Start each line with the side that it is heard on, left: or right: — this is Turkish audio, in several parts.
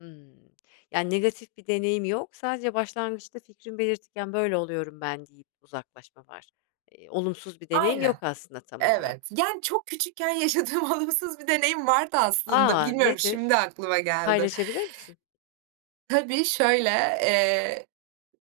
left: Hımm. Yani, negatif bir deneyim yok sadece başlangıçta fikrimi belirtirken, "Böyle oluyorum ben." deyip uzaklaşma var. Eee, olumsuz bir deneyim
right: Aynen.
left: yok aslında tam olarak.
right: Evet. Yani, çok küçükken yaşadığım olumsuz bir deneyim vardı aslında.
left: A,
right: Bilmiyorum, şimdi
left: nedir?
right: aklıma geldi.
left: Paylaşabilir misin?
right: Tabii şöyle: Eee,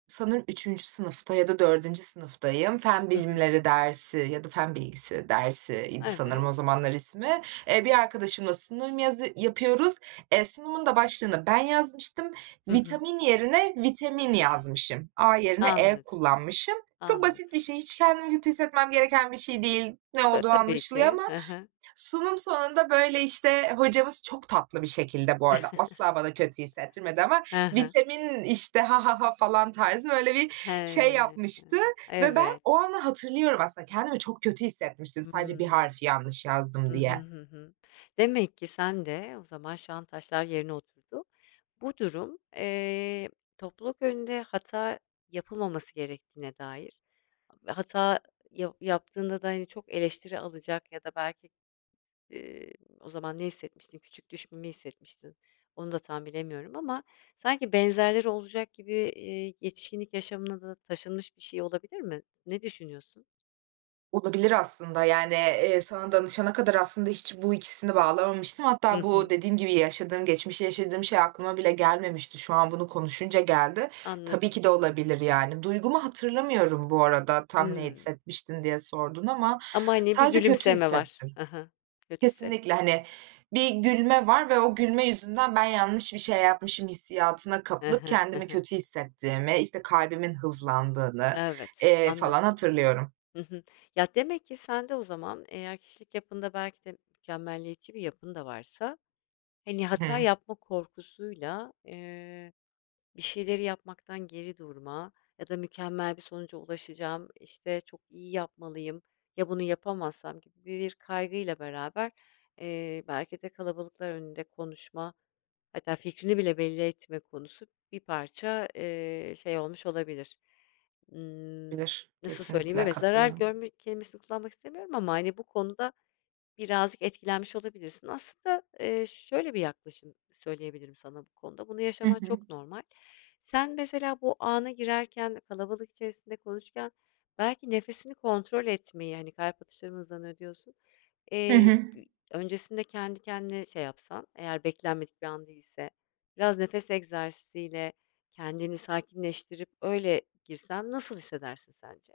right: sanırım 3. sınıfta ya da 4. sınıftayım. Fen
left: Hı hı.
right: bilimleri dersi ya da fen bilgisi dersi idi sanırım o
left: Evet.
right: zamanlar ismi. Eee, bir arkadaşımla sunum yazı yapıyoruz. Eee, sunumun da başlığını ben yazmıştım.
left: Hı hı.
right: "Vitamin" yerine "vitemin" yazmışım. A yerine E
left: Anladım.
right: kullanmışım. Çok basit
left: Anladım.
right: bir şey, hiç kendimi kötü hissetmem gereken bir şey değil. Ne
left: Ta
right: olduğu
left: tabii
right: anlaşılıyor
left: ki.
right: ama
left: Hı hı.
right: sunum sonunda, böyle, işte, hocamız çok tatlı bir şekilde bu arada, asla bana kötü hissettirmedi ama,
left: Hı hı.
right: "Vitemin" işte, "Ha ha ha!" falan tarzı, böyle, bir şey
left: He,
right: yapmıştı ve ben
left: evet.
right: o anı hatırlıyorum aslında. Kendimi çok kötü hissetmiştim sadece bir
left: Hıı.
right: harfi yanlış
left: Hı
right: yazdım
left: hı.
right: diye.
left: Hı hı. Demek ki sende O zaman şu an taşlar yerine oturdu. Bu durum, eee, topluluk önünde hata yapılmaması gerektiğine dair ve hata yav yaptığında da, hani, çok eleştiri alacak ya da belki, eee O zaman ne hissetmiştin? Küçük düşmeyi hissetmiştin. Onu da tam bilemiyorum ama sanki benzerleri olacak gibi, eee, yetişkinlik yaşamına da taşınmış bir şey olabilir mi? T ne düşünüyorsun?
right: Olabilir aslında, yani, eee, sana danışana kadar aslında hiç bu ikisini bağlamamıştım.
left: Hı
right: Hatta bu
left: hı.
right: dediğim gibi yaşadığım geçmişte yaşadığım şey aklıma bile gelmemişti. Şu an bunu konuşunca geldi. Tabii
left: Anladım.
right: ki de olabilir, yani. Duygumu hatırlamıyorum bu arada, "Tam ne
left: Hıı.
right: hissetmiştin?" diye sordun ama
left: Ama, hani, bir
right: sadece kötü
left: gülümseme var.
right: hissettim.
left: He he. Kötü hisset
right: Kesinlikle, hani, bir gülme var ve o gülme yüzünden "Ben yanlış bir şey yapmışım." hissiyatına
left: He
right: kapılıp
left: he. He
right: kendimi
left: he.
right: kötü hissettiğimi, işte, kalbimin hızlandığını,
left: Evet,
right: eee,
left: anladım.
right: falan hatırlıyorum.
left: Hı hı. Ya, demek ki sende o zaman eğer kişilik yapında belki de mükemmeliyetçi bir yapın da varsa, hani,
right: Hı
left: hata
right: hı.
left: yapma korkusuyla, eee, bir şeyleri yapmaktan geri durma ya da, "Mükemmel bir sonuca ulaşacağım. İşte, çok iyi yapmalıyım. Ya bunu yapamazsam?" gibi bir kaygıyla beraber, eee, belki de kalabalıklar önünde konuşma hatta fikrini bile belli etme konusu bir parça, eee, şey olmuş olabilir. Imm,
right: Bilir.
left: nasıl söyleyeyim?
right: Kesinlikle
left: Evet, zarar
right: katılıyorum.
left: görme kelimesini kullanmak istemiyorum ama, hani, bu konuda birazcık etkilenmiş olabilirsin. Aslında, eee, şöyle bir yaklaşım söyleyebilirim sana bu konuda: Bunu
right: Hı
left: yaşaman
right: hı.
left: çok normal. Sen mesela bu ana girerken kalabalık içerisinde konuşurken belki nefesini kontrol etmeyi, hani, kalp atışlarım hızlanıyor diyorsun,
right: Hı
left: eee,
right: hı.
left: b öncesinde kendi kendine şey yapsan, eğer beklenmedik bir an değilse, biraz nefes egzersiziyle kendini sakinleştirip öyle girsen nasıl hissedersin sence?